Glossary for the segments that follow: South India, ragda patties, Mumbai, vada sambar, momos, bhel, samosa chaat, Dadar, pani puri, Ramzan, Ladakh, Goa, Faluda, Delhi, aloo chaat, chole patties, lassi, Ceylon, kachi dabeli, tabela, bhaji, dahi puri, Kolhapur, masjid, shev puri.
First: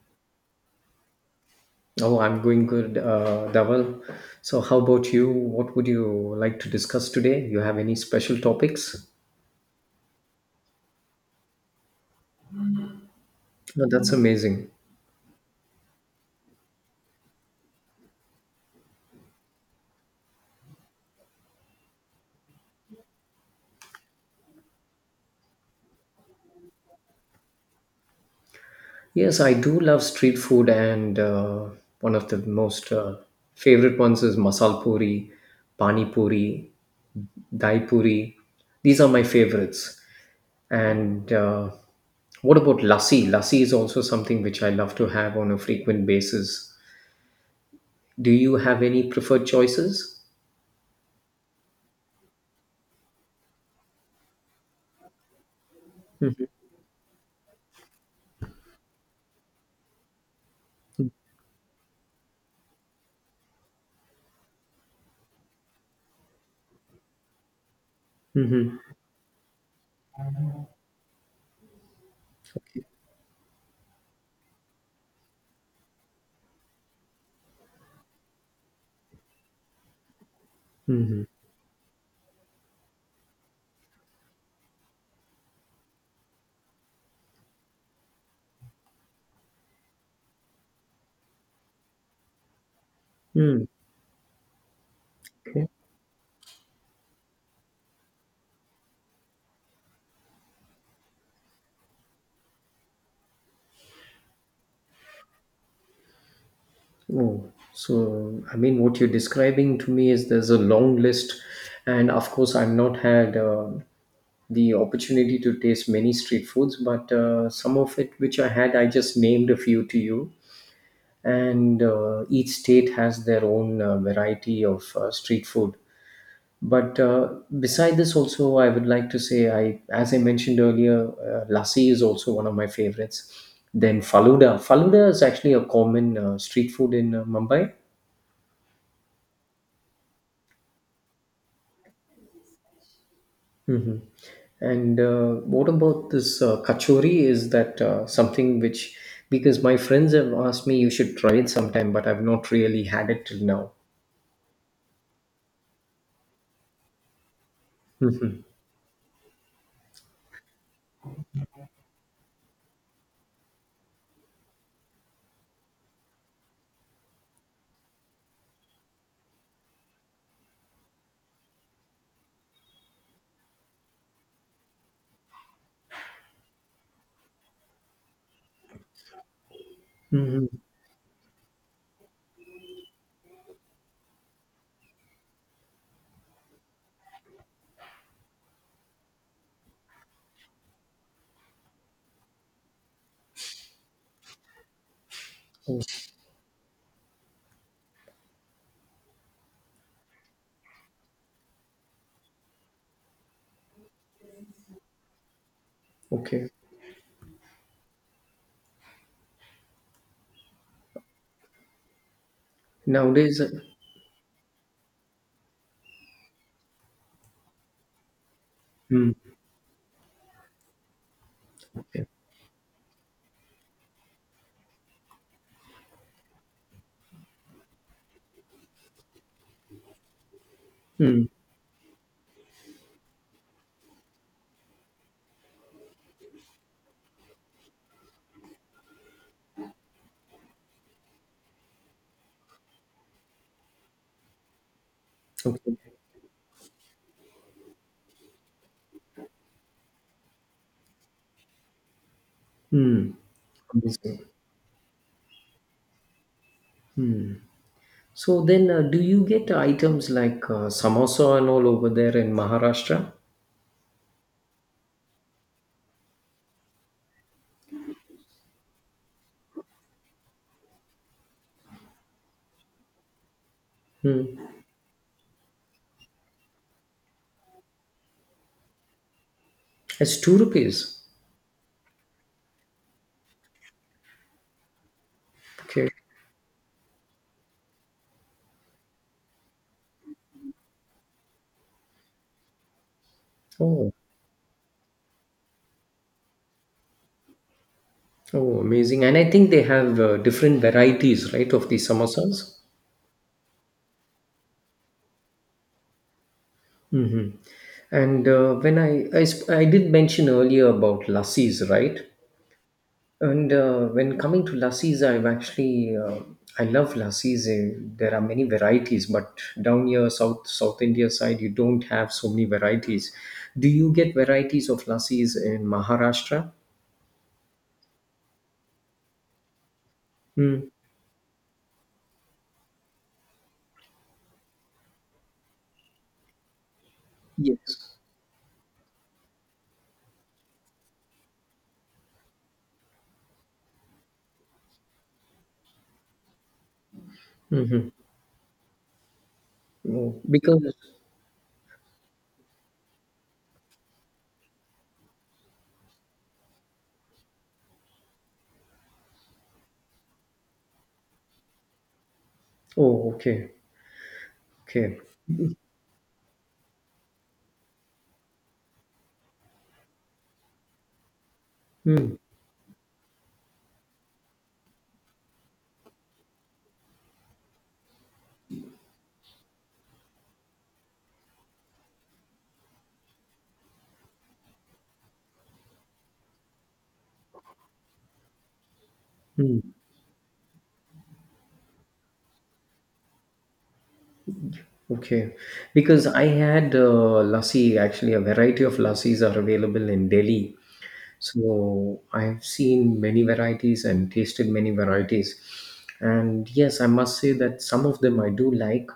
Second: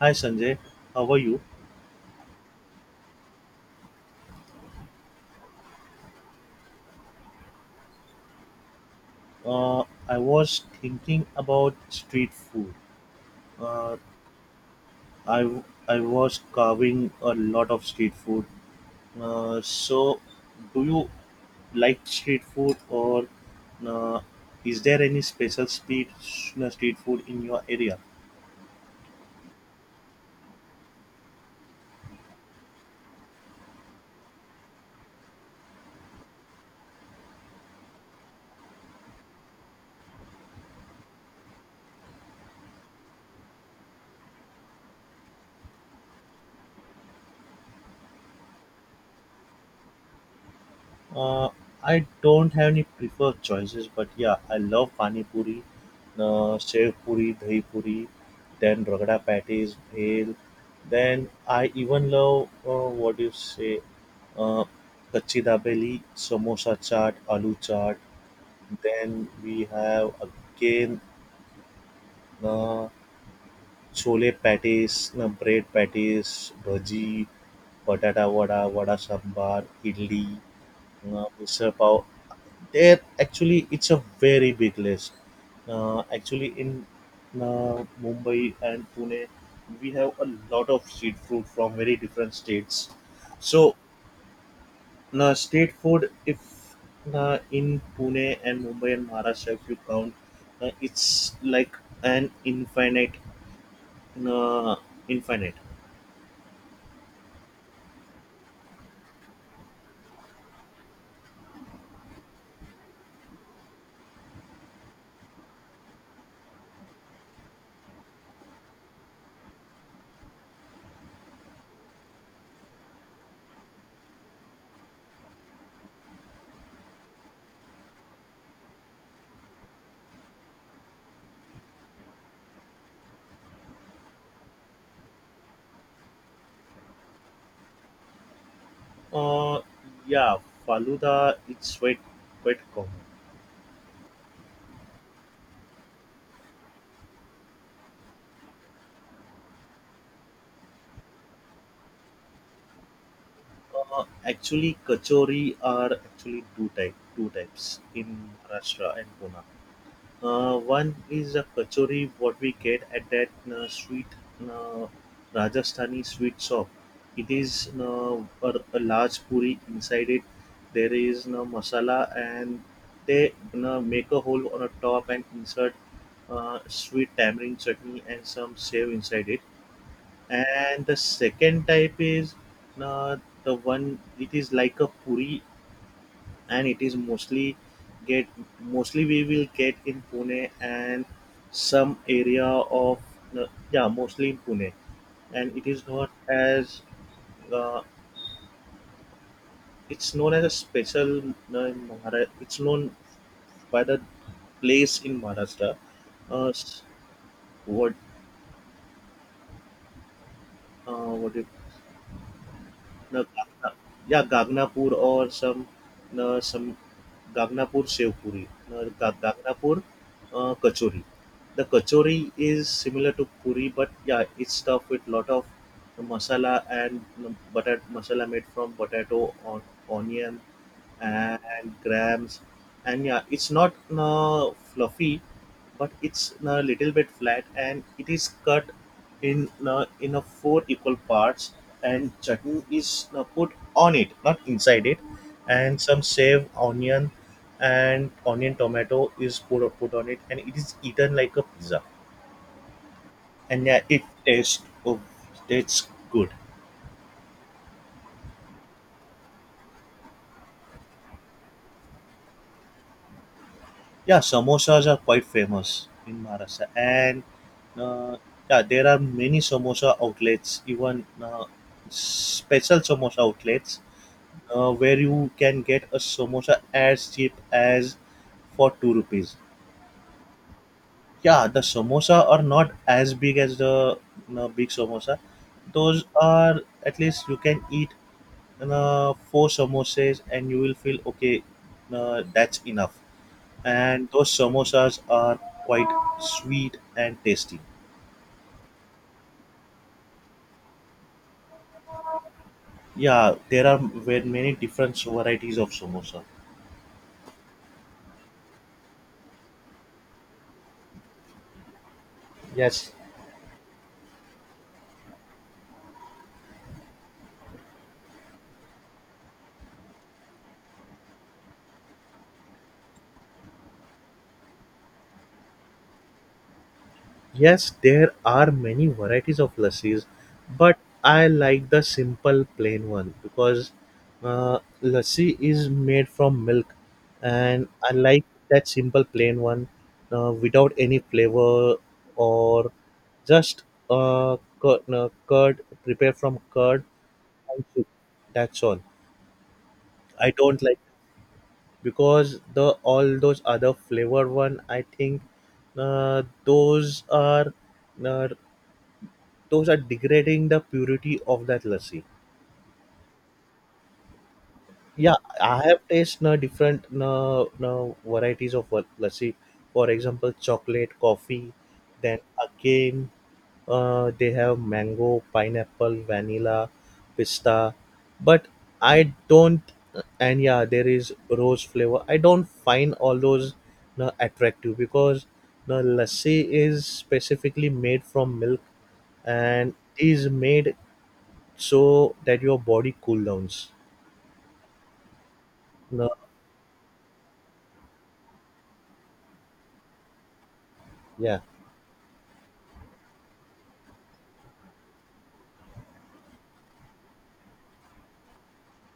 Hi Sanjay, how are you? Oh, I'm going good, Dhaval. So, how about you? What would you like to discuss today? You have any special topics? Uh, I was thinking about street food. Oh, Uh, that's amazing. I I was carving a lot of street food. So, do you like street food, or uh, is there any special street street food in your area? Yes, I do love street food, and one of the most favorite ones is masal puri, pani puri, dai puri. These are my favorites. And what about lassi? Lassi is also something which I love to have on a frequent basis. Do you have any preferred choices? Uh, I don't have any preferred choices, but yeah, I love pani puri, Hmm. Shev puri, dahi puri, then ragda patties, bhel. Then I even love what do you say, uh, kachi dabeli, samosa chaat, aloo chaat. Hmm. Then we have again uh, chole patties, bread patties, bhaji, patata vada, vada sambar, idli, Mhm. Misal pav. There actually, it's a very big list. Actually, in Mumbai and Pune, we have a lot of street food from very different states. Mm, So, okay. state food, if in Pune and Mumbai and Maharashtra, if you count, it's like an infinite, uh, infinite. Oh, so I mean, what you're describing to me is there's a long list, and of course, I've not had the opportunity to taste many street foods, but some of it which I had, I just named a few to you. And each state has their own variety of street food. But beside this, also, I would like to say, I as I mentioned earlier, lassi is also one of my favorites. Then faluda. Faluda is actually a common street food in Mumbai. Uh, yeah, Faluda, it's quite common. Hmm. And what about this kachori? Is that something which, because my friends have asked me, you should try it sometime, but I've not really had it till now. Actually, kachori are actually two types in Hmm. Maharashtra and Pune. One is a kachori what we get at that sweet uh, Rajasthani sweet shop. It is a large puri inside it. There is no masala, and they make a hole on a top and insert sweet tamarind chutney and some save inside it, Hmm. and the second type is uh, the one. It is like a puri, and it is get mostly we will get in Pune and some area of uh, yeah, mostly in Pune, and it is not as uh, it's known as a special in Mahara- it's known by the place in Maharashtra. uh, Okay. s- what uh, what do you... No, Nowadays, Gagna yeah, Gagnapur, or some, no, some Gagnapur Sev Puri. No, Ga- mm, Gagnapur Kachori. The okay. kachori is similar to puri, but yeah, it's stuffed with lot of masala and butter masala made from potato on onion Mm, and grams, and yeah, it's not fluffy, but it's a little bit flat, and it is cut in a four equal parts, and chutney is put on it, not inside it, okay. and some shaved onion, and onion tomato is put on it, and it is eaten like a pizza, Mm. and yeah, it Amazing. tastes good. So then, do you get items like samosa and all over there in Maharashtra? Yeah, samosas are quite famous in Maharashtra, and uh, yeah, there are many samosa outlets, even uh, special samosa outlets Hmm. Where you can get a samosa as cheap as for 2 rupees. It's two rupees. Yeah, the samosa are not as big as the big samosa. Okay. Those are at least you can eat four samosas, and you will feel okay. That's enough. Oh, And those samosas are quite sweet and tasty. oh, amazing. And I think they have different varieties, right, of these samosas. Yeah, there are many different varieties of samosa. Hmm. And when I did mention earlier about lassis, right? Yes, And when coming to lassis, I've actually I love lassis. There are many varieties, but down here, South India side, you don't have so many varieties. Do you get varieties of lassis in Maharashtra? yes, there are many varieties of lassis, Hmm. but I like the simple plain one because lassi is made from milk, and I Yes. like that simple plain one without any flavor, or just curd, no, curd prepared from curd and soup. Mm-hmm. That's all. Oh, I don't because like because the all those other flavor one. I think those are. Uh, those are degrading the purity of that lassi. oh, okay, okay. Yeah, I have tasted different varieties of lassi. For example, chocolate, coffee. Hmm. Then again, they have mango, pineapple, vanilla, pista. But I don't, and yeah, there is rose flavor. I don't find all those attractive because the lassi is specifically made from milk Hmm. and is made so that your body cool downs. Okay, because No, I had lassi. Actually, a variety of lassis are available in Delhi. yeah, So I've seen many varieties and tasted many varieties. And yes, I must say that some of them I do like.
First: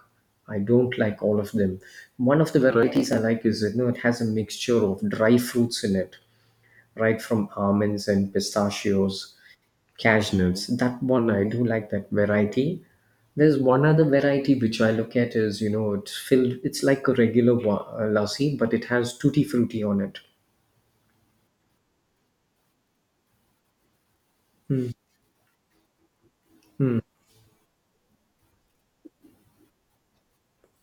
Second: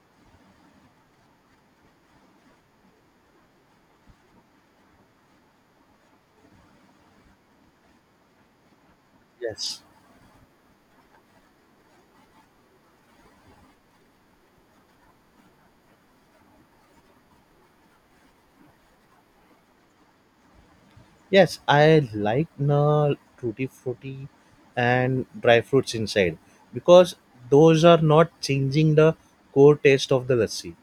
I don't like all of them. One of the varieties I like is that, you know, it has a mixture of dry fruits in it, right from almonds and pistachios, yes, cashew nuts. That one I do like that variety. There's one other variety which I look at is, you know, it's filled. It's like a regular lassi, but it has tutti frutti on it. yes. I like na tutti frutti Hmm. and dry fruits inside Hmm. because those are not changing the core taste of the lassi.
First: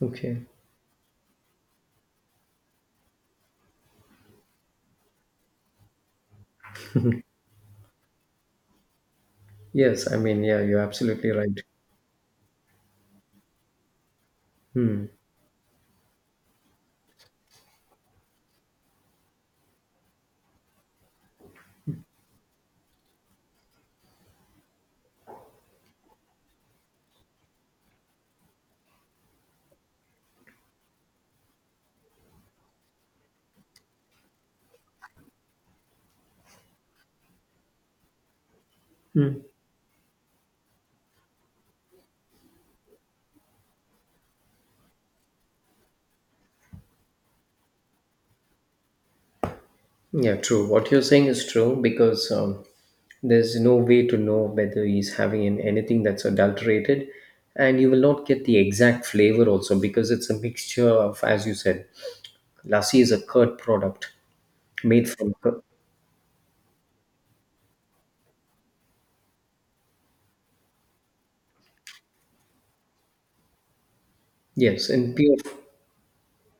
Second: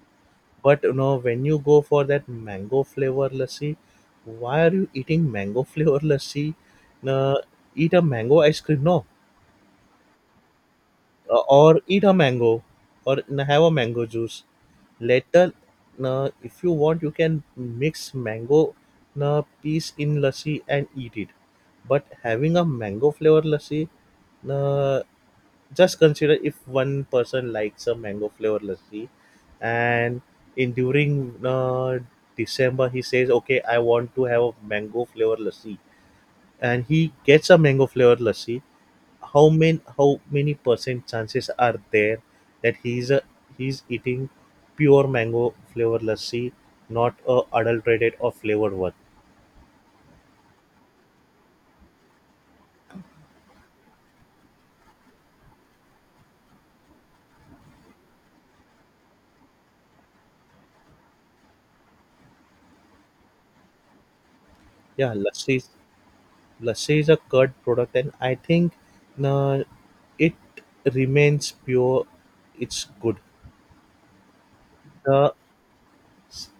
Okay. But when you go for that mango flavor lassi, why are you eating mango flavor lassi? Na, eat a mango ice cream. No, Yes, I mean, yeah, you're absolutely right. or eat a mango or have a mango juice Hmm. later, if you want, you can mix mango piece in lassi and eat it, but having a mango flavor lassi, uh, just consider if one person likes a mango flavor lassi, and in during uh, December, he says, okay, I want to have a mango flavor lassi, and he gets a mango flavor lassi. Hmm. How many percent chances are there that he's eating pure mango flavor lassi, not a adulterated or flavored one? Yeah, true. What you're saying is true because there's no way to know whether he's having anything that's adulterated, and you will not get the exact flavor also because it's a mixture of, as you said, lassi is a curd product made Yeah, from lassi curd. is lassi is a curd product, and I think uh, it remains pure. It's good. Yes, and The pure.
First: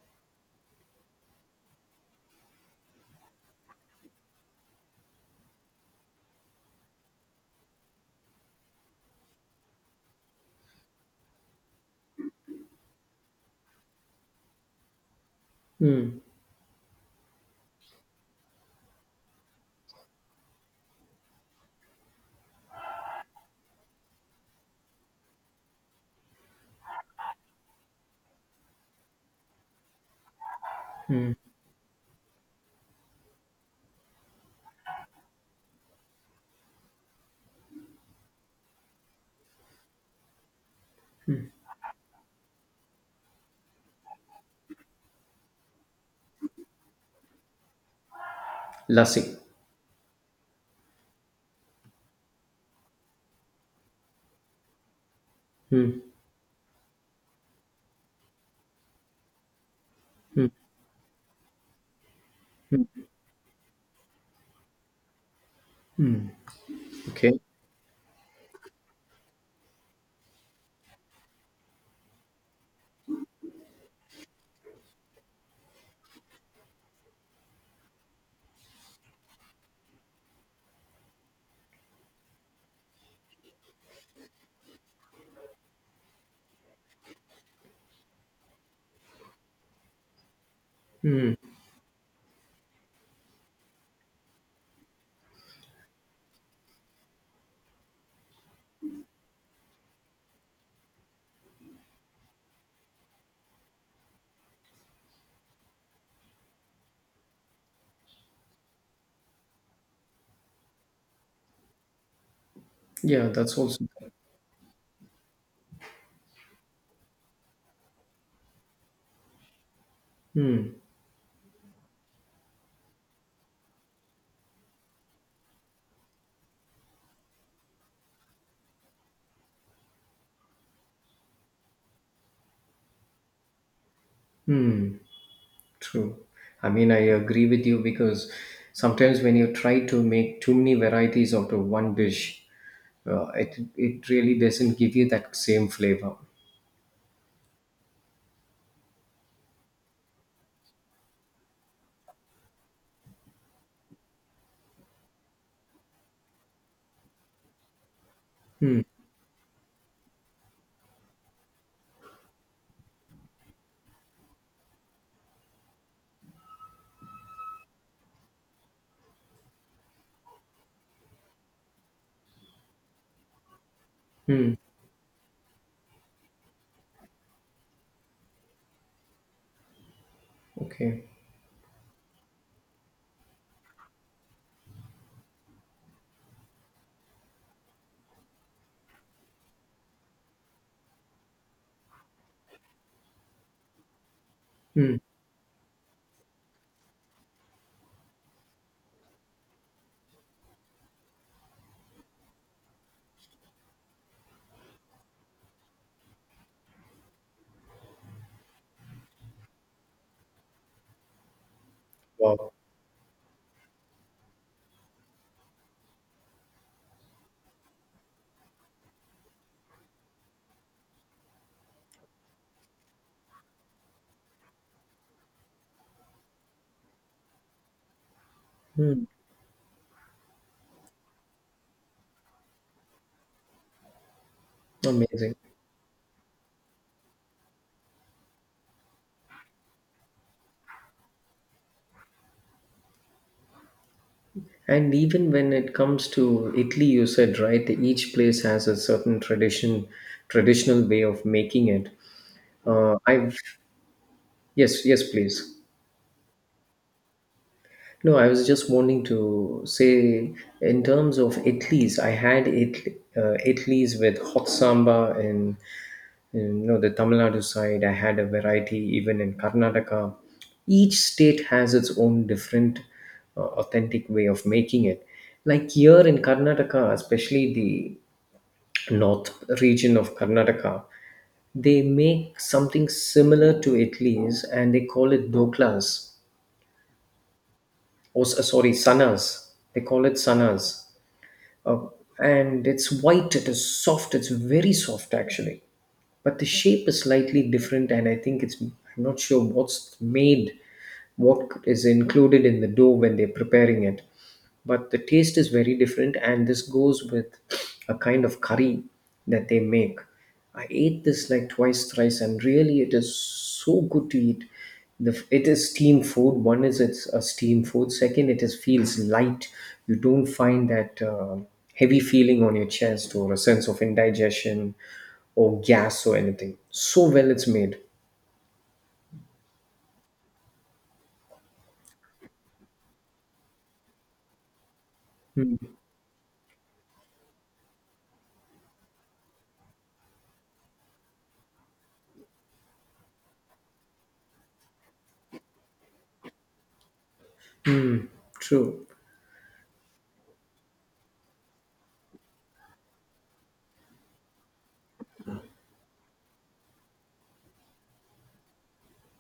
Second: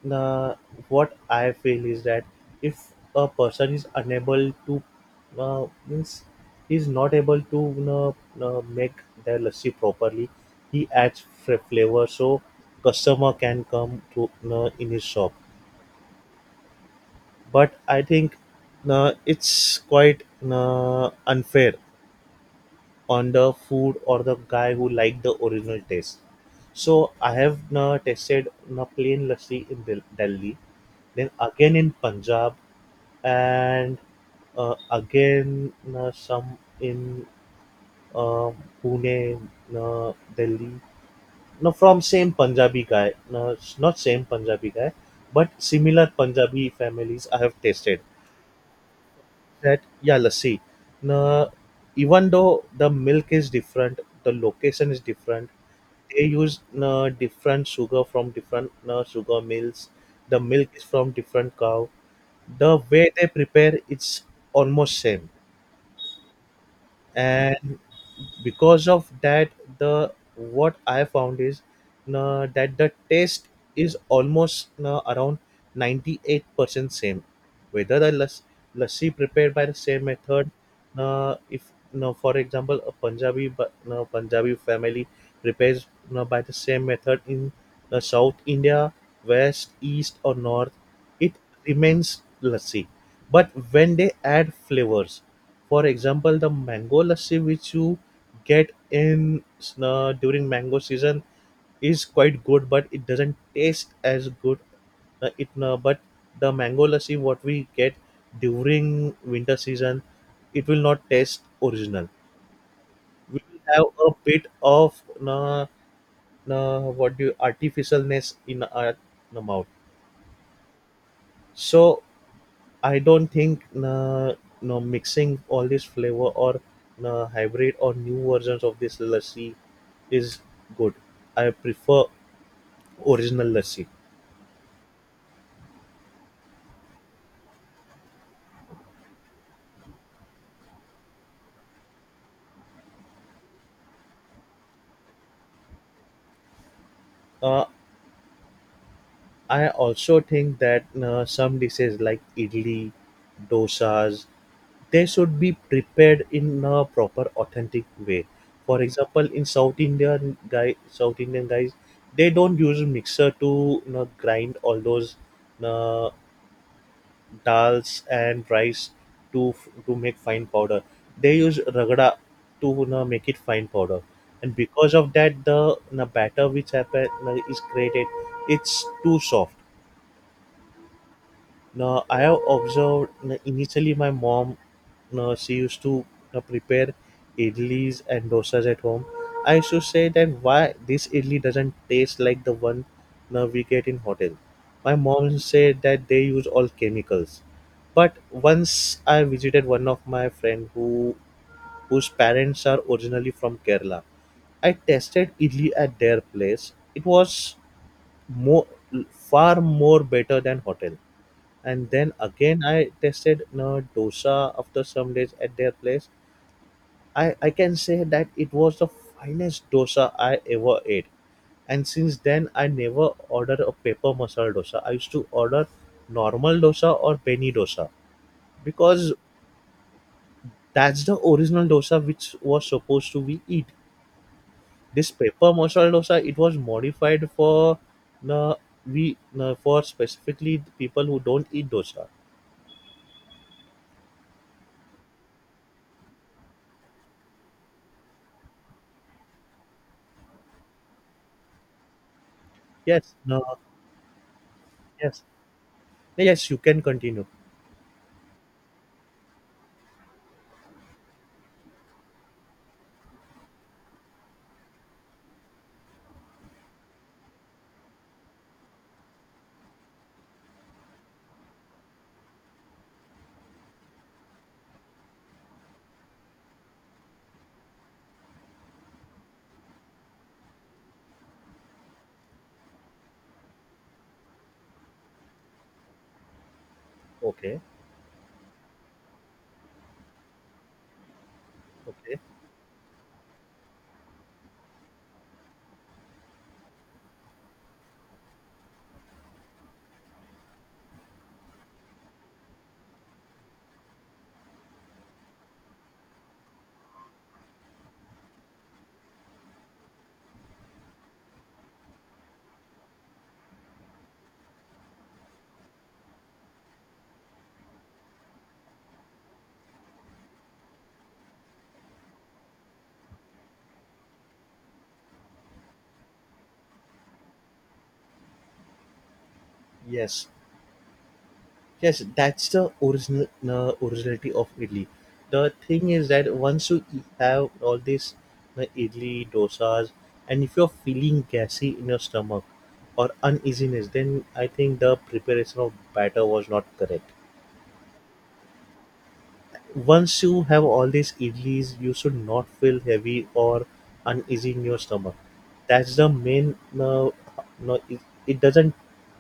the What I feel is that if a person is unable to means is not able to make their lassi properly, he adds flavor so customer can come to, in his shop. Hmm. But I think it's quite unfair on the food or the guy who liked the original taste. So I have tasted plain lassi in Delhi, then again in Punjab, and again some in uh, Pune, Delhi. No, from same Punjabi guy, no, not same Punjabi guy, but similar Punjabi families I have tasted. Lassi. That yeah, lassi. No, even though the milk is different, the location is different, Hmm. they use different sugar from different sugar mills, the Hmm. milk is from different cow, the Hmm. way they prepare, it's almost same, Okay. and because of that, the what I found is that the taste is almost around 98% same, whether the lassi prepared by the same method. If now, for example, a Punjabi, but now Punjabi family prepares now by the same method in South India, west, east, or north, it remains lassi, but when they add flavors, for example, the mango lassi which you get in during mango season is quite good, but it doesn't taste as good. It but the mango lassi what we get during winter season, it will not taste original. Yeah, We that's will also. have a bit of uh, what do you, artificialness in our mouth. Hmm. So I don't think no mixing all this flavor or hybrid or new versions of this lassi is good. I prefer original lassi. True. I mean, I agree with you because sometimes when you try to make too many varieties out of one dish, it really doesn't give you that same flavor. Uh, I also think that some dishes like idli, dosas, they should be prepared in a proper, authentic way. Hmm. For example, in South Indian guy, South Indian guys, they don't use mixer to grind all those uh, dals and rice to to make fine powder. They use ragda to, make it fine powder, Hmm. and because of that, the batter which happen, is created, it's too soft. Okay. Now I have observed na, initially my mom now she used to prepare idlis and dosas at home. I used to say that why this idli doesn't taste like the one now we get in hotel. My Hmm. mom said that they use all chemicals. But once I visited one of my friend whose parents are originally from Kerala. I tasted idli at their place. It was more far more better than hotel, and then Wow. again, I tested, dosa after some days at their place. I can say that it was the finest dosa I ever ate, and since then I never ordered a paper masala dosa. I used to order normal dosa or penny dosa Hmm. because that's the original dosa which was supposed to be eat. This Amazing. paper masala dosa, it was modified for the we no, for specifically the people who don't eat dosa. And even when it comes to Italy, you said right, each place has a certain tradition, traditional way of making it. Yes, I've no, Yes, yes, yes, please. yes, you can continue. No, I was just wanting to say, in terms of Italy's, I had Italy, Italy's with hot samba in, you know, the Tamil Nadu side. I had a variety even in Karnataka. Each state has its own different, authentic way of making it. Like here in Karnataka, especially the north region of Karnataka, they make something similar to Italy's and they call it doklas Okay, or sorry, sannas. They call it sannas. Uh, okay. and it's white, it is soft, it's very soft actually. But the shape is slightly different, and I think it's, I'm not sure what's made, what is included in the dough when they're preparing it. But the taste is very different, and this goes with a kind of curry that they make. I ate this like twice, thrice, and really it is so good to eat. The it is steam food. One is it's a steam food. Second, it is feels light. You don't find that heavy feeling on your chest or a sense of indigestion or gas or anything. So well it's made. Yes, yes, that's the original originality of idli. The thing is that once you have all these idli, dosas, and if you're feeling gassy in your stomach or uneasiness, then I think the preparation of batter was not correct. Mm, true. Once you have all these idlis, you should not feel heavy or uneasy in your stomach. That's the main. No, no, it doesn't.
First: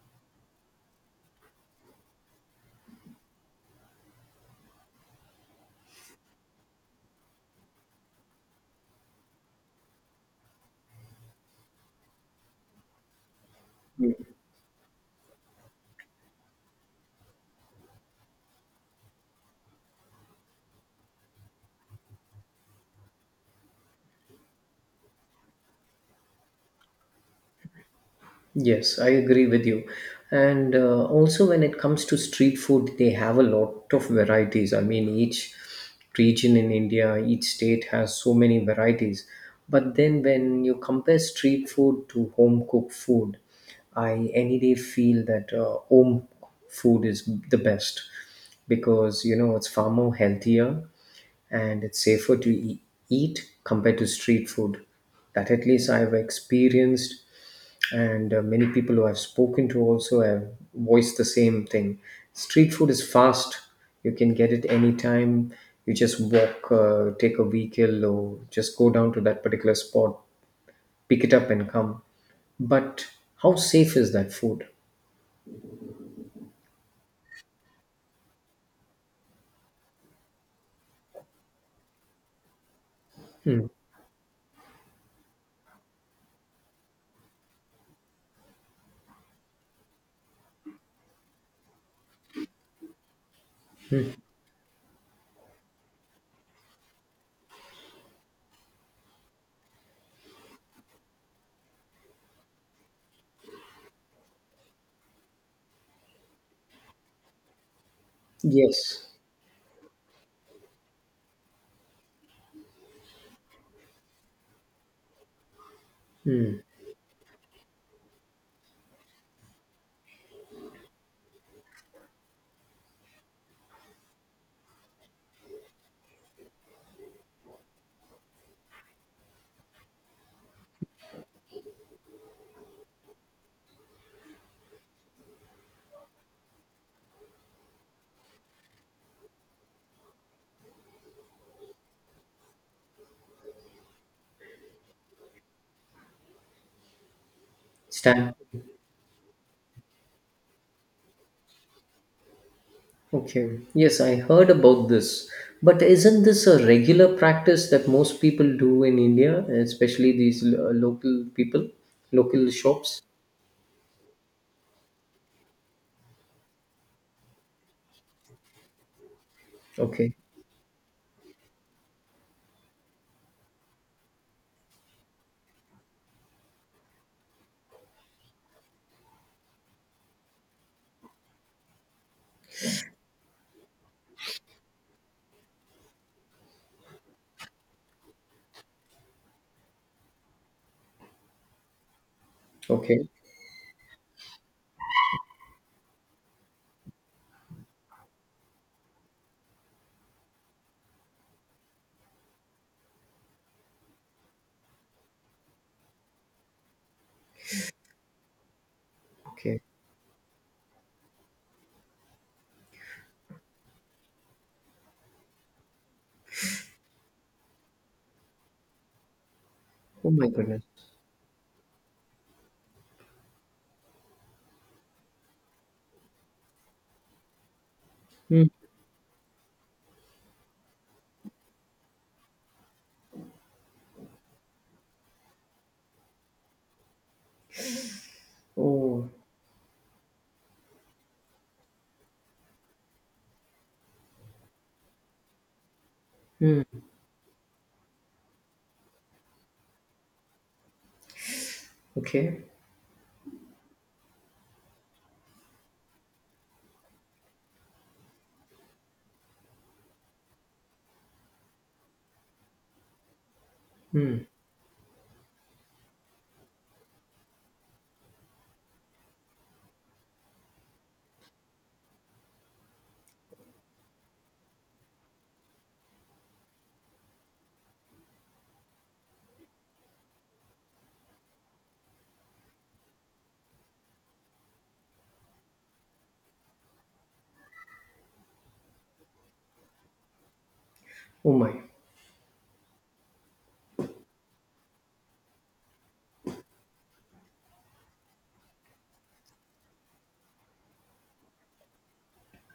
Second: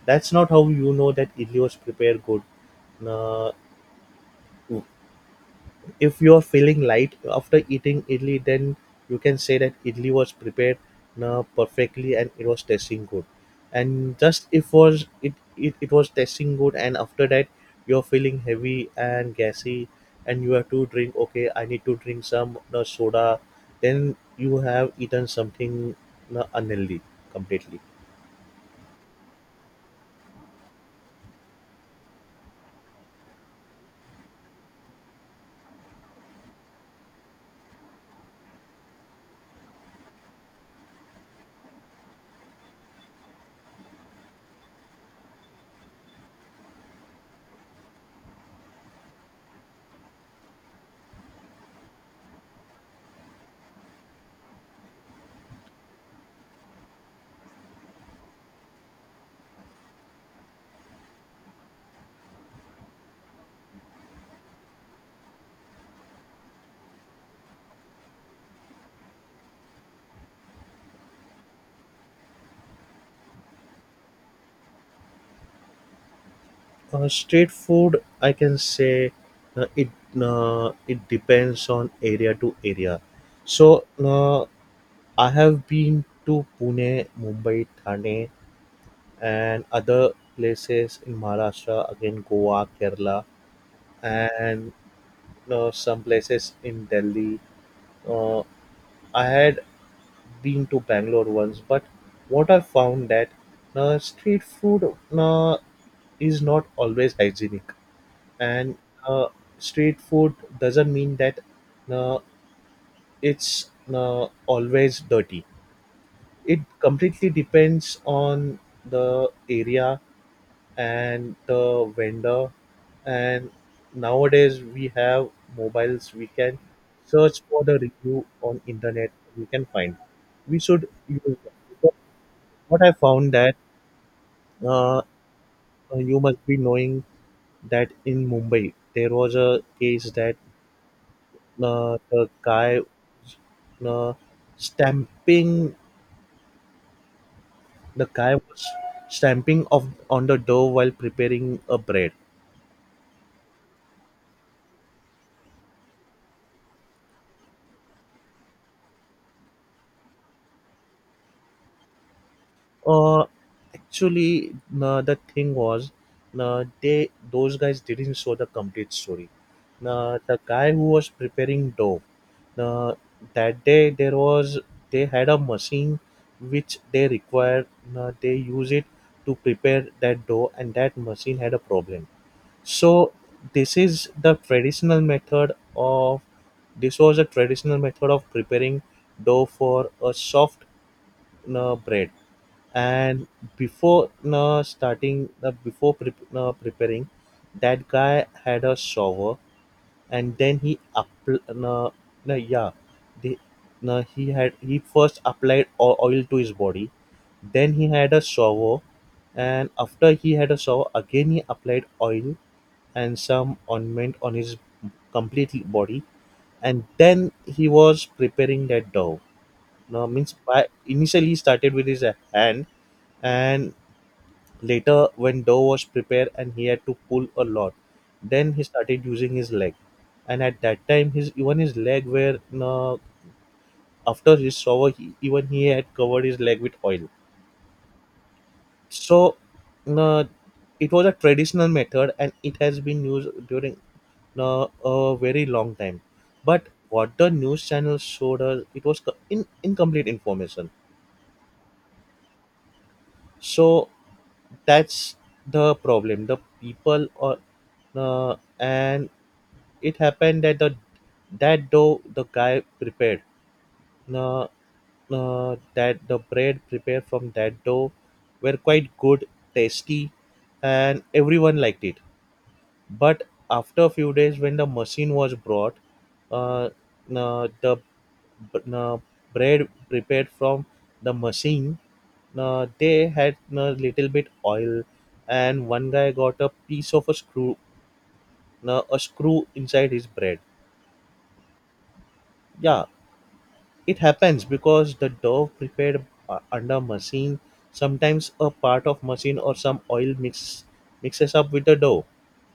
That's not how you know that idli was prepared good. No, if you're feeling light after eating idli, then you can say that idli was prepared perfectly and it was tasting good, and just if was it, it was tasting good, and after that, you're feeling heavy and gassy, and you have to drink okay, I need to drink some the soda, then you have eaten something unhealthy completely. Yes, I agree with you. And also, when it comes to street food, they have a lot of varieties. I mean, each region in India, each state has so many varieties. But then, when you compare street food to home cooked food, I any day feel that home food is the best because you know it's far more healthier and it's safer to eat compared to street food. That at least I've experienced, and many people who I've spoken to also have voiced the same thing. Street food is fast; you can get it anytime. You just walk, take a vehicle, or just go down to that particular spot, pick it up, and come. But how safe is that food? Street food, I can say it it depends on area to area. So I have been to Pune, Mumbai, Thane, and other places in Maharashtra. Again, Goa, Kerala, and some places in Delhi. Uh, I had been to Bangalore once, but what I found that street food is not always hygienic, and Yes, uh, street food doesn't mean that uh, it's always dirty. It completely depends on the area and the vendor. And nowadays we have mobiles. We can search for the review on internet. We can find. We should use that. Because What I found that uh, you must be knowing that in Mumbai there was a case that the guy uh, stamping. The Stan. guy was stamping of, on the door while preparing a bread. Okay. Yes, I heard about this. But isn't this a regular practice that most people do in India, especially these local people, local shops? Uh, Actually, no, the thing was, no, they those guys didn't show the complete story. Okay. No, the guy who was preparing dough, no, that day there was they had a machine which they required. No, they use it to prepare that dough, and that machine had a problem. So this is the traditional method of this was a traditional method of preparing dough for a soft bread. Okay, And before preparing, that guy had a shower, and then he appl- no, no, yeah the, no, he had he first applied oil to his body, then he had a shower, okay. and after he had a shower again he applied oil and some ointment on his complete body, and then he was preparing that dough. Now Oh my means goodness. by initially he started with his hand, and later, when dough was prepared and he had to pull a lot, Hmm. then he started using his leg. And at that time, his even his leg were, after his shower, even he had covered his leg with oil. Oh. So, uh, it was a traditional method, and it has been used during a very long time. Hmm. But what the news channel showed us, it was incomplete information. Okay. So that's the problem. The people or, and, it happened that the that dough the guy prepared, uh, that the bread prepared from that dough were quite good, tasty, and everyone liked it. But after a few days, when the machine was brought, uh, the uh, bread prepared from the machine, they had a little bit oil, and one guy got a piece of a screw, inside his bread. Oh my. Yeah. It happens because the dough prepared under machine, sometimes a part of machine or some oil mixes up with the dough.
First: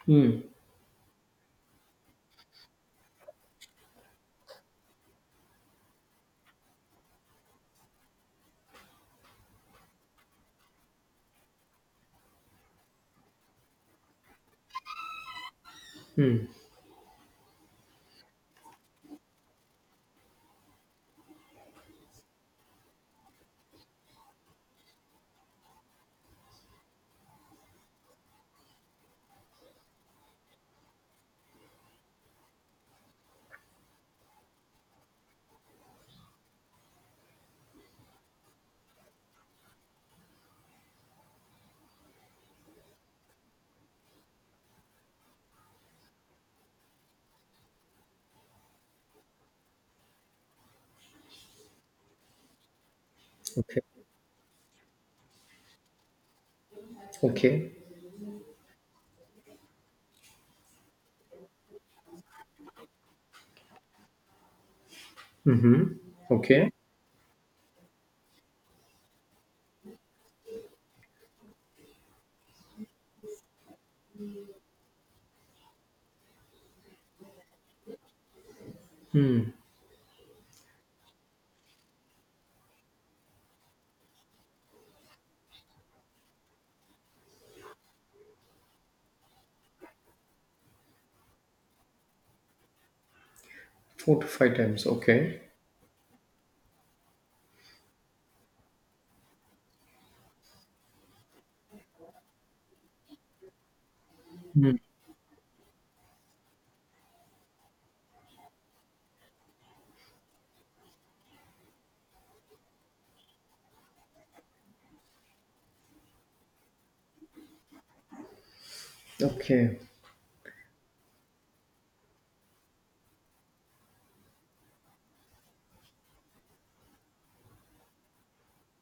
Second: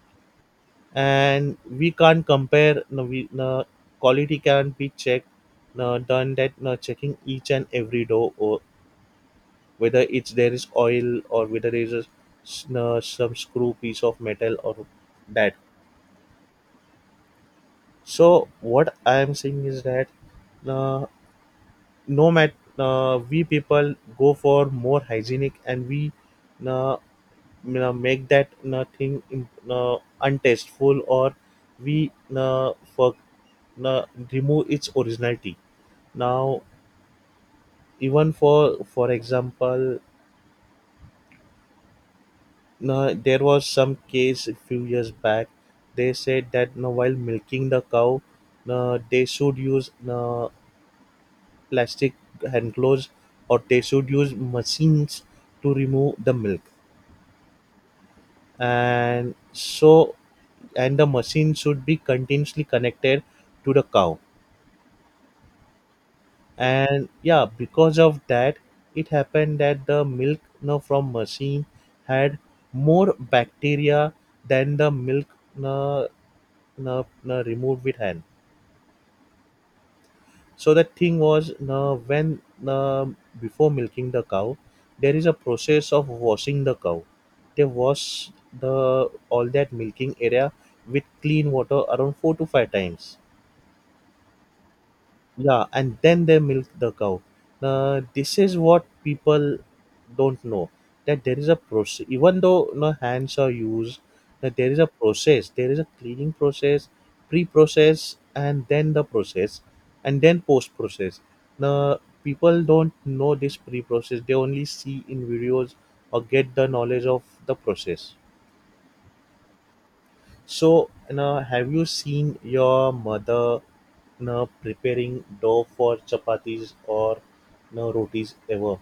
Hmm. And we can't compare, no, we, no, quality can't be checked, no, done that, no, checking each and every dough or whether it's there is oil or whether there is a, s-, no, some screw piece of metal or that. Hmm. So what I am saying is that, no, no matter we people go for more hygienic, and we, uh, make that thing in, untasteful, or we, for uh, remove its originality. Now, even for example, there was some case a few years back. They said that while milking the cow they should use plastic hand gloves, or they Okay. should use machines to remove the milk, Okay. and so and the machine should be continuously connected to the cow. Mm-hmm. Okay. And yeah, because of that, it happened that the milk, you know, from machine had more bacteria than the milk, you know, removed with hand. So the thing was, when, before milking the cow there is a process of washing the cow. They wash the all that milking area with clean water around 4 to 5 times, Four to five times. Okay. yeah, and then they milk the cow. This is what people don't know, that there is a process even though no hands are used, that there is a process, there is a cleaning process, pre-process, and then the process, and then post-process. Now people don't know this pre-process, they only see in videos or get the knowledge of the process. Okay. So, have you seen your mother, preparing dough for chapatis or, rotis ever?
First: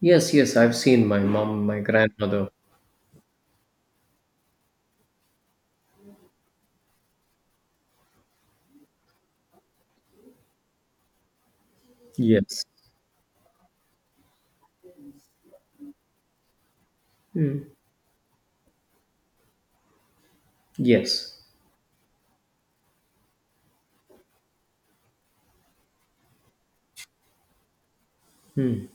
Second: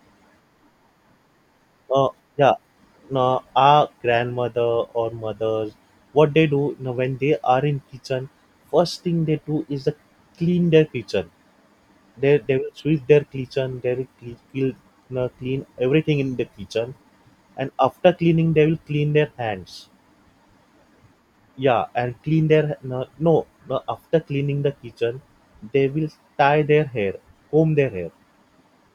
Yes, yes. I've seen my mom, my Uh, grandmother. yeah. Now, our grandmother or mothers, what they do, when they are in kitchen, first thing they do is the clean their kitchen. They Yes. will sweep their kitchen. They will clean everything in the kitchen, and after cleaning, they will clean their hands. Yes. Yeah, and clean their, no, no no, after cleaning the kitchen, they will tie their hair, comb their hair. Hmm.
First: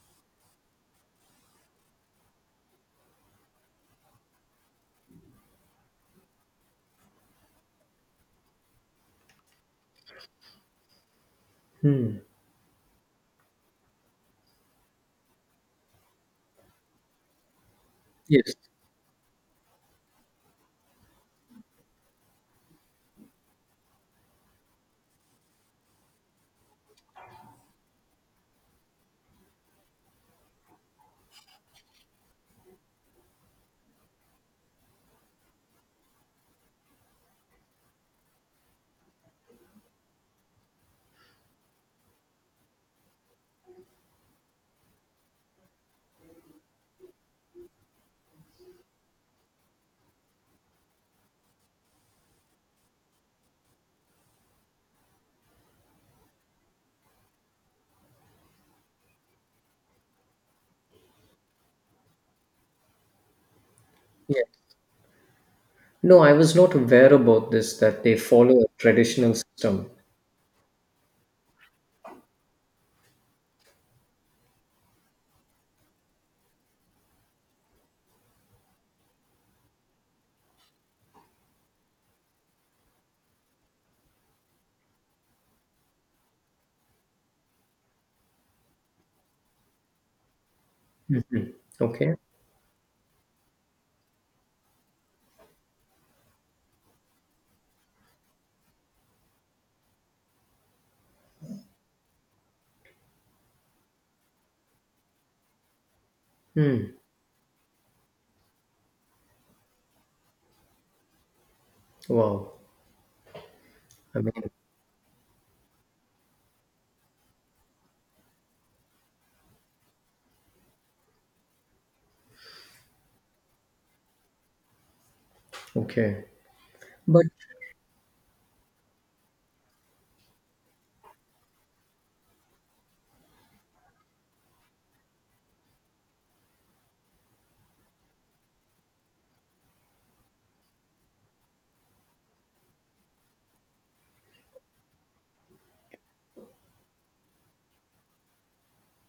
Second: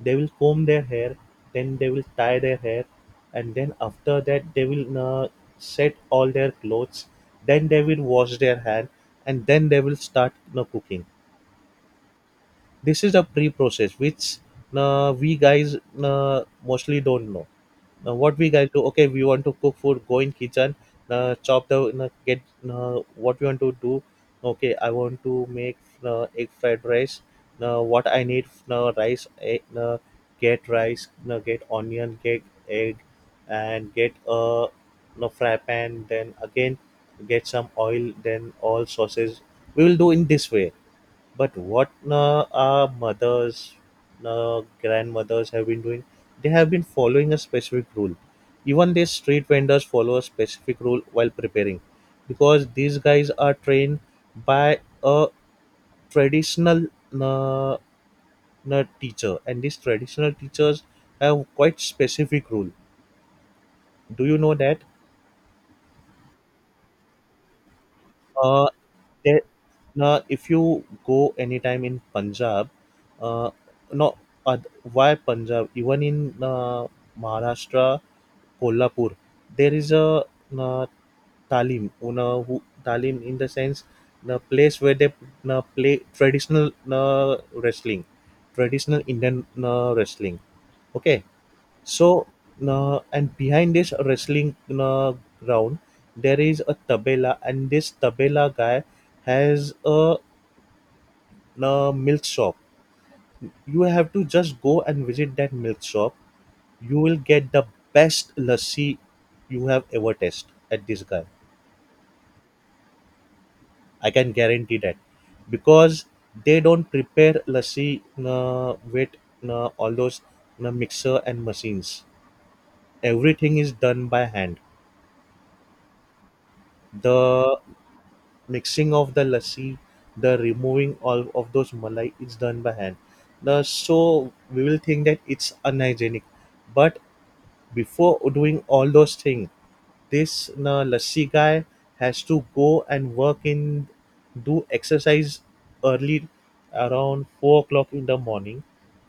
They will comb their hair, then they will tie their hair, and then after that they will, no, set all their clothes. Then they will wash their hand, and then they will start, no, cooking. Hmm. This is a pre-process which, no, we guys, no, mostly don't know. Now what we Yes. guys do? Okay, we want to cook food. Go in kitchen, chop the get what we want to do. Okay, I want to make egg fried rice. Now what I need, rice, egg, get rice, get onion, get egg, and get a no fry pan. Then again, get some oil. Then all sauces. We will do in this way, but what, our mothers, grandmothers have been doing, they have been following a specific rule. Even these street vendors follow a specific rule while preparing, because these guys are trained by a traditional uh, teacher, and these traditional teachers have quite specific rule. Do you Yes. know that? No, I was not aware about this that they follow a Uh, traditional there, system. now if you go anytime in Punjab, uh, no, uh, why Punjab, even in uh, Maharashtra, Kolhapur, there is a uh, talim, una who, talim in the sense the place where they play traditional uh, wrestling, traditional Indian wrestling, okay. Okay. So, and behind this wrestling ground, there is a tabela, and this tabela guy has a milk shop. You have to just go and visit that milk shop. Hmm. You will get the best lassi you have ever tasted at this guy. Wow. I I can mean, guarantee that, because they don't prepare lassi with all those mixer and machines. Everything is done by hand. okay. But The mixing of the lassi, the removing all of those malai, it's done by hand. The, so we will think that it's unhygienic, but before doing all those things, this na lassi guy has to go and work in, do exercise early around 4 o'clock in the morning,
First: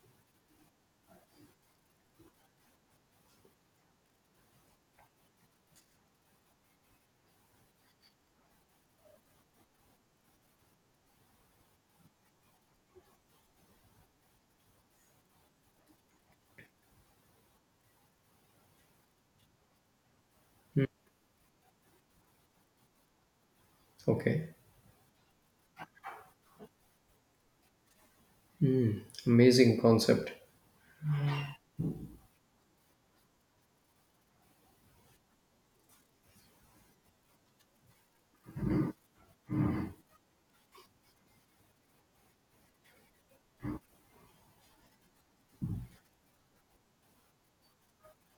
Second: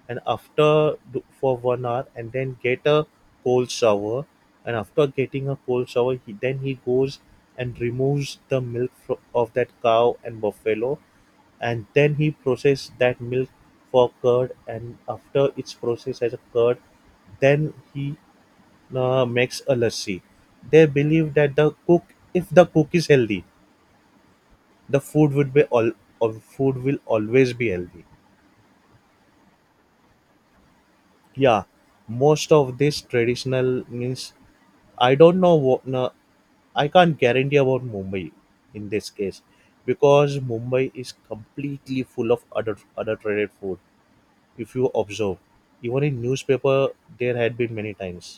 and after do- for 1 hour, and then get a cold shower, and after getting a cold shower he, then he goes and removes the milk fro- of that cow and buffalo, and then he processes that milk for curd, and after it's processed as a curd, then he makes a lassi. They believe that the cook, if the cook is healthy, okay. the food would be all, of food will always be healthy. Hmm. Amazing concept. Yeah, most of this traditional means, I don't know what. No, I can't guarantee about Mumbai in this case, because Mumbai is completely full of other traded food. If you observe, even in newspaper, there had been many times.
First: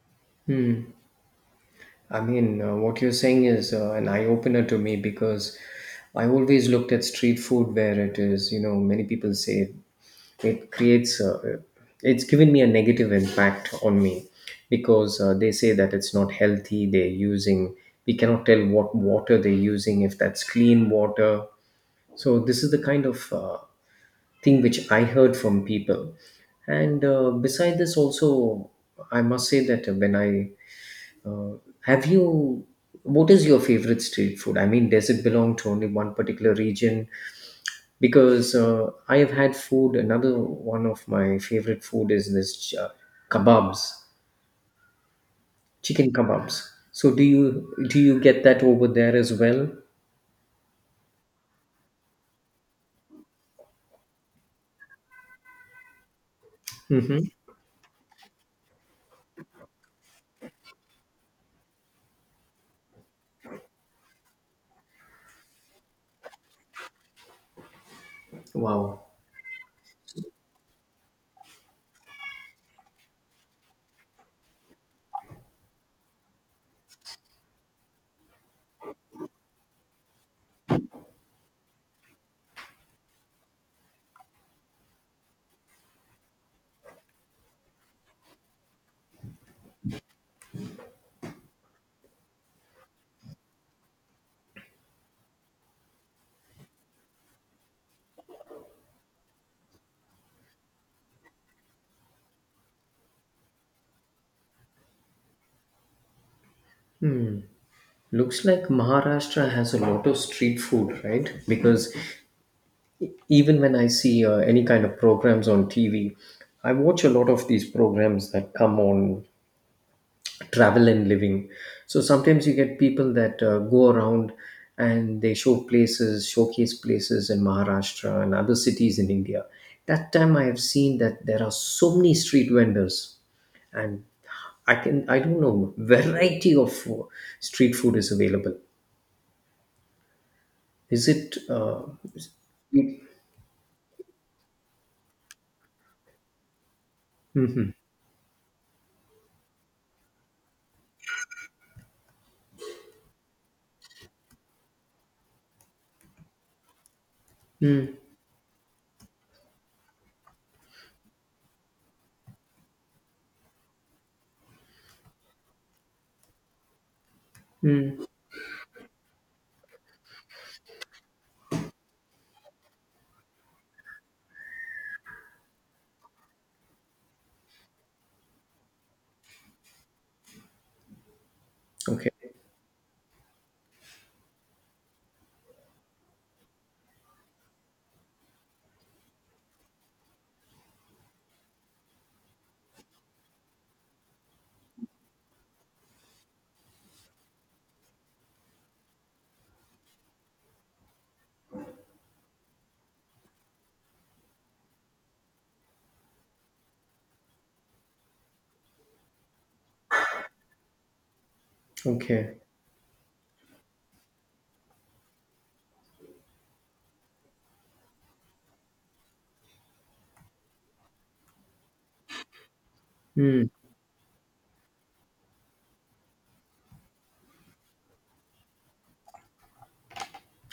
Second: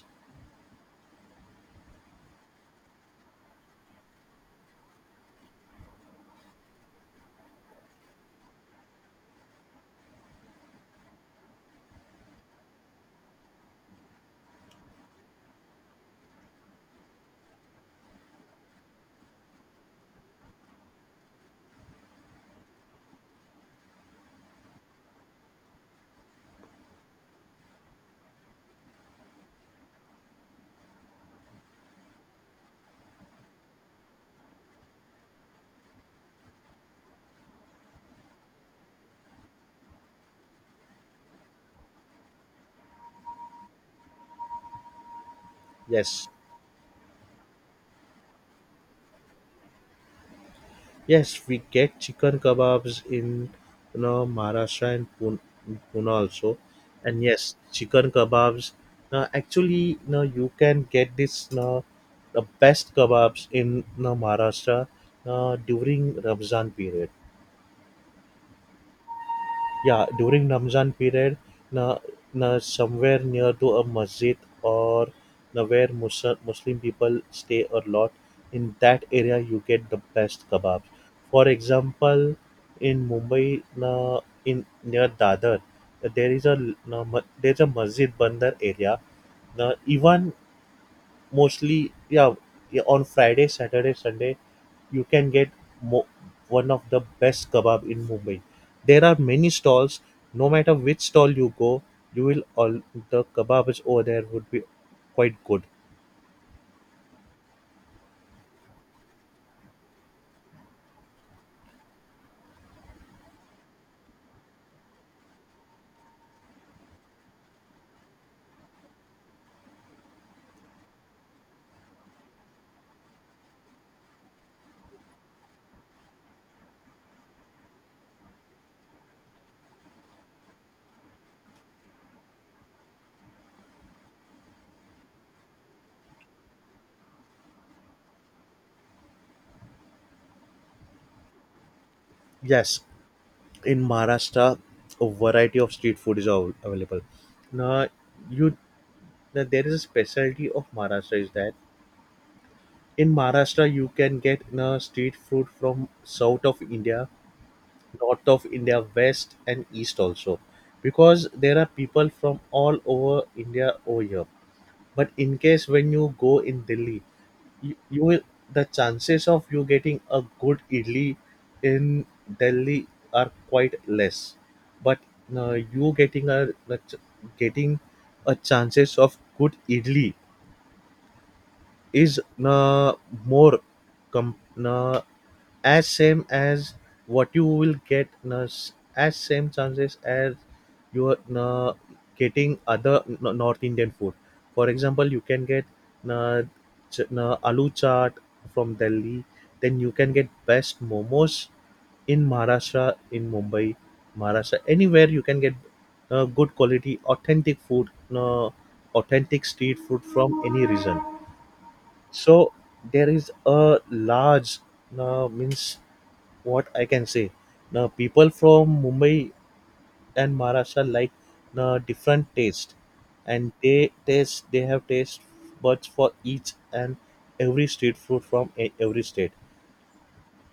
I mean, what you're saying is an eye opener to me because I always looked at street food where it is, you know, many people say it creates, it's given me a negative impact on me because they say that it's not healthy. They're using, we cannot tell what water they're using, if that's clean water. So, this is the kind of thing which I heard from people. And beside this, also, I must say that when I uh, have you? What is your favorite street food? I mean, does it belong to only one particular region? Because I have had food. Another one of my favorite food is this kebabs, chicken Yes. kebabs. So do you get that over there as well? Yes, we get chicken kebabs in, you know, Maharashtra and Pune, Pune also, Mm-hmm. and yes, chicken kebabs. Now, actually, now you can get this now the best kebabs in now Maharashtra now during Ramzan period. Wow. Yeah, during Ramzan period, na, na somewhere near to a masjid, or na where Muslim people stay a lot, in that area you get the best kebabs. For example, in Mumbai, na, in near Dadar, there is a na, ma-, there's a masjid bandar area. Na, even mostly, yeah, yeah, on Friday, Saturday, Sunday, you can get mo- one of the best kebab in Mumbai. There are many stalls. No matter which stall you go, you will all the kebab is over there would be quite good. Looks like Maharashtra has a lot of street food, right? Because even when I see any kind of programs on TV, I watch a lot of these programs that come on travel and living. So sometimes you get people that go around and they show places, showcase places in Maharashtra and other cities in India. That time I have seen that there are so many street vendors, and I can I don't know variety of street food is available. Is it? Is- Yes, in Maharashtra, a variety of street food is av- available. Now, you, now there is a specialty of Maharashtra is that in Maharashtra you can get street food from south of India, mm, north of India, west and east also, because there are people from all over India over here. But in case when you go in Delhi, mm, you will, the chances of you getting a good idli in Delhi are quite less. But you getting a the ch-, getting a chances of good idli okay, is more com-, uh, as same as what you will get, na, s-, as same chances as you are, na, getting other, na, north Indian food. For example you can get, na, ch-, na, aloo chaat from Delhi, then you can get best momos in Maharashtra, in Mumbai, Maharashtra, anywhere you can get good quality authentic food, na, authentic street food from any region. okay. So there is a large means, what I can say. Now people from Mumbai and Maharashtra like different taste, Mm. and they have taste buds for each and every street food from e- every state.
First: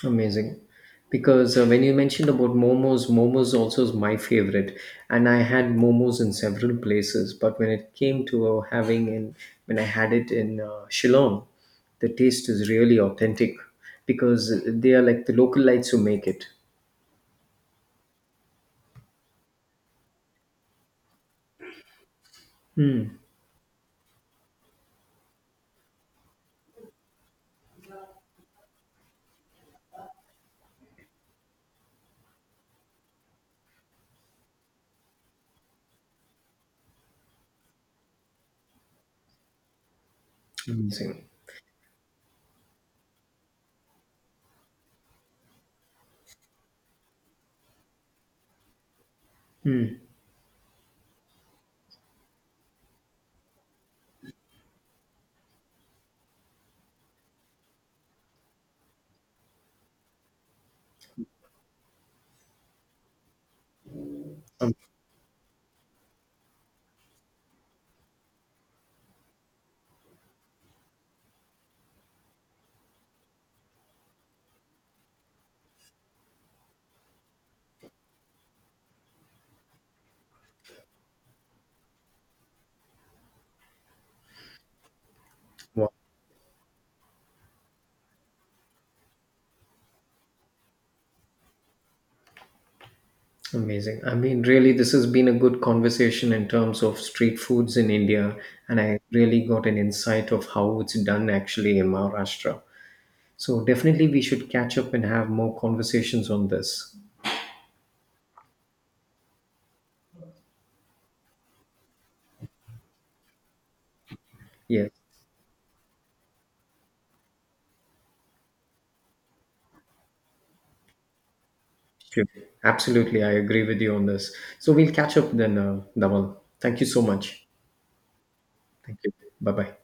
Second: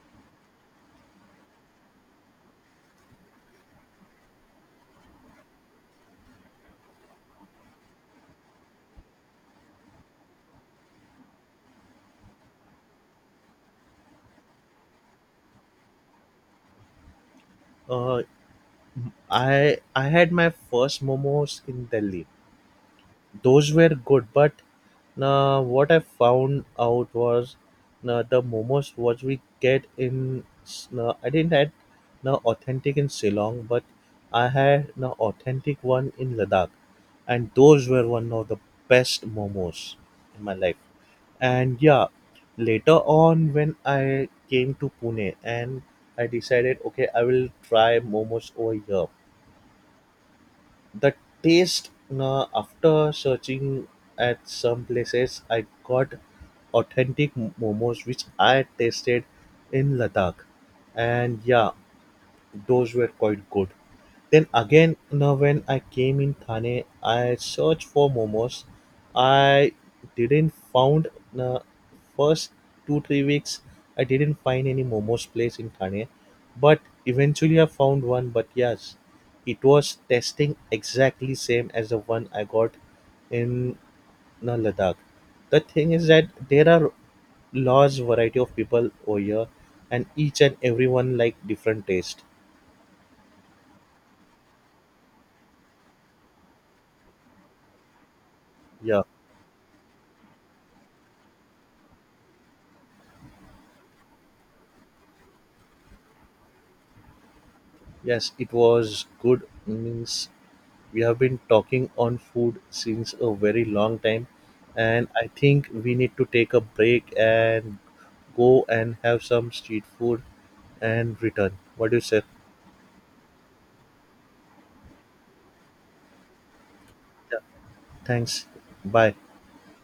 Amazing. Because when you mentioned about momos, momos also is my favorite. And I had momos in several places. But when it came to having in, when I had it in Shillong, the taste is really authentic because they are like the local lights who make it. Uh, I had my first momos in Delhi, those were good, but what I found out was, the momos what we get in S-, I didn't had, no authentic in Ceylon, but I had an authentic one in Ladakh, and those were one of the best momos in my life. Amazing. And yeah, later on when I came to Pune, and I decided okay I will try momos over here, Hmm. the taste, after searching at some places I got authentic momos which I tasted in Ladakh, and yeah, those were quite good. Then again, now when I came in Thane, I searched for momos. I didn't found, uh, first 2-3 weeks. I didn't find any momos place in Thane, but eventually I found one. But yes, it was tasting exactly same as the one I got in Ladakh. The Wow. thing is that there are large variety of people over here, and each and everyone like different taste. Amazing. I mean, really, this has been a good conversation in terms of street foods in India. And I Yeah. really got an insight of how it's done actually in Maharashtra. So definitely we should catch up and have more conversations on this. Yes, it was good, means we have been talking on food since a very long time, Yes, and I think we need to take a break and go and have some street food and return. What do you say? sure. Absolutely, I agree with you on this. So we'll catch up then, Naval. Thank you so Yeah, much. thanks. Thank you. Bye. Bye bye.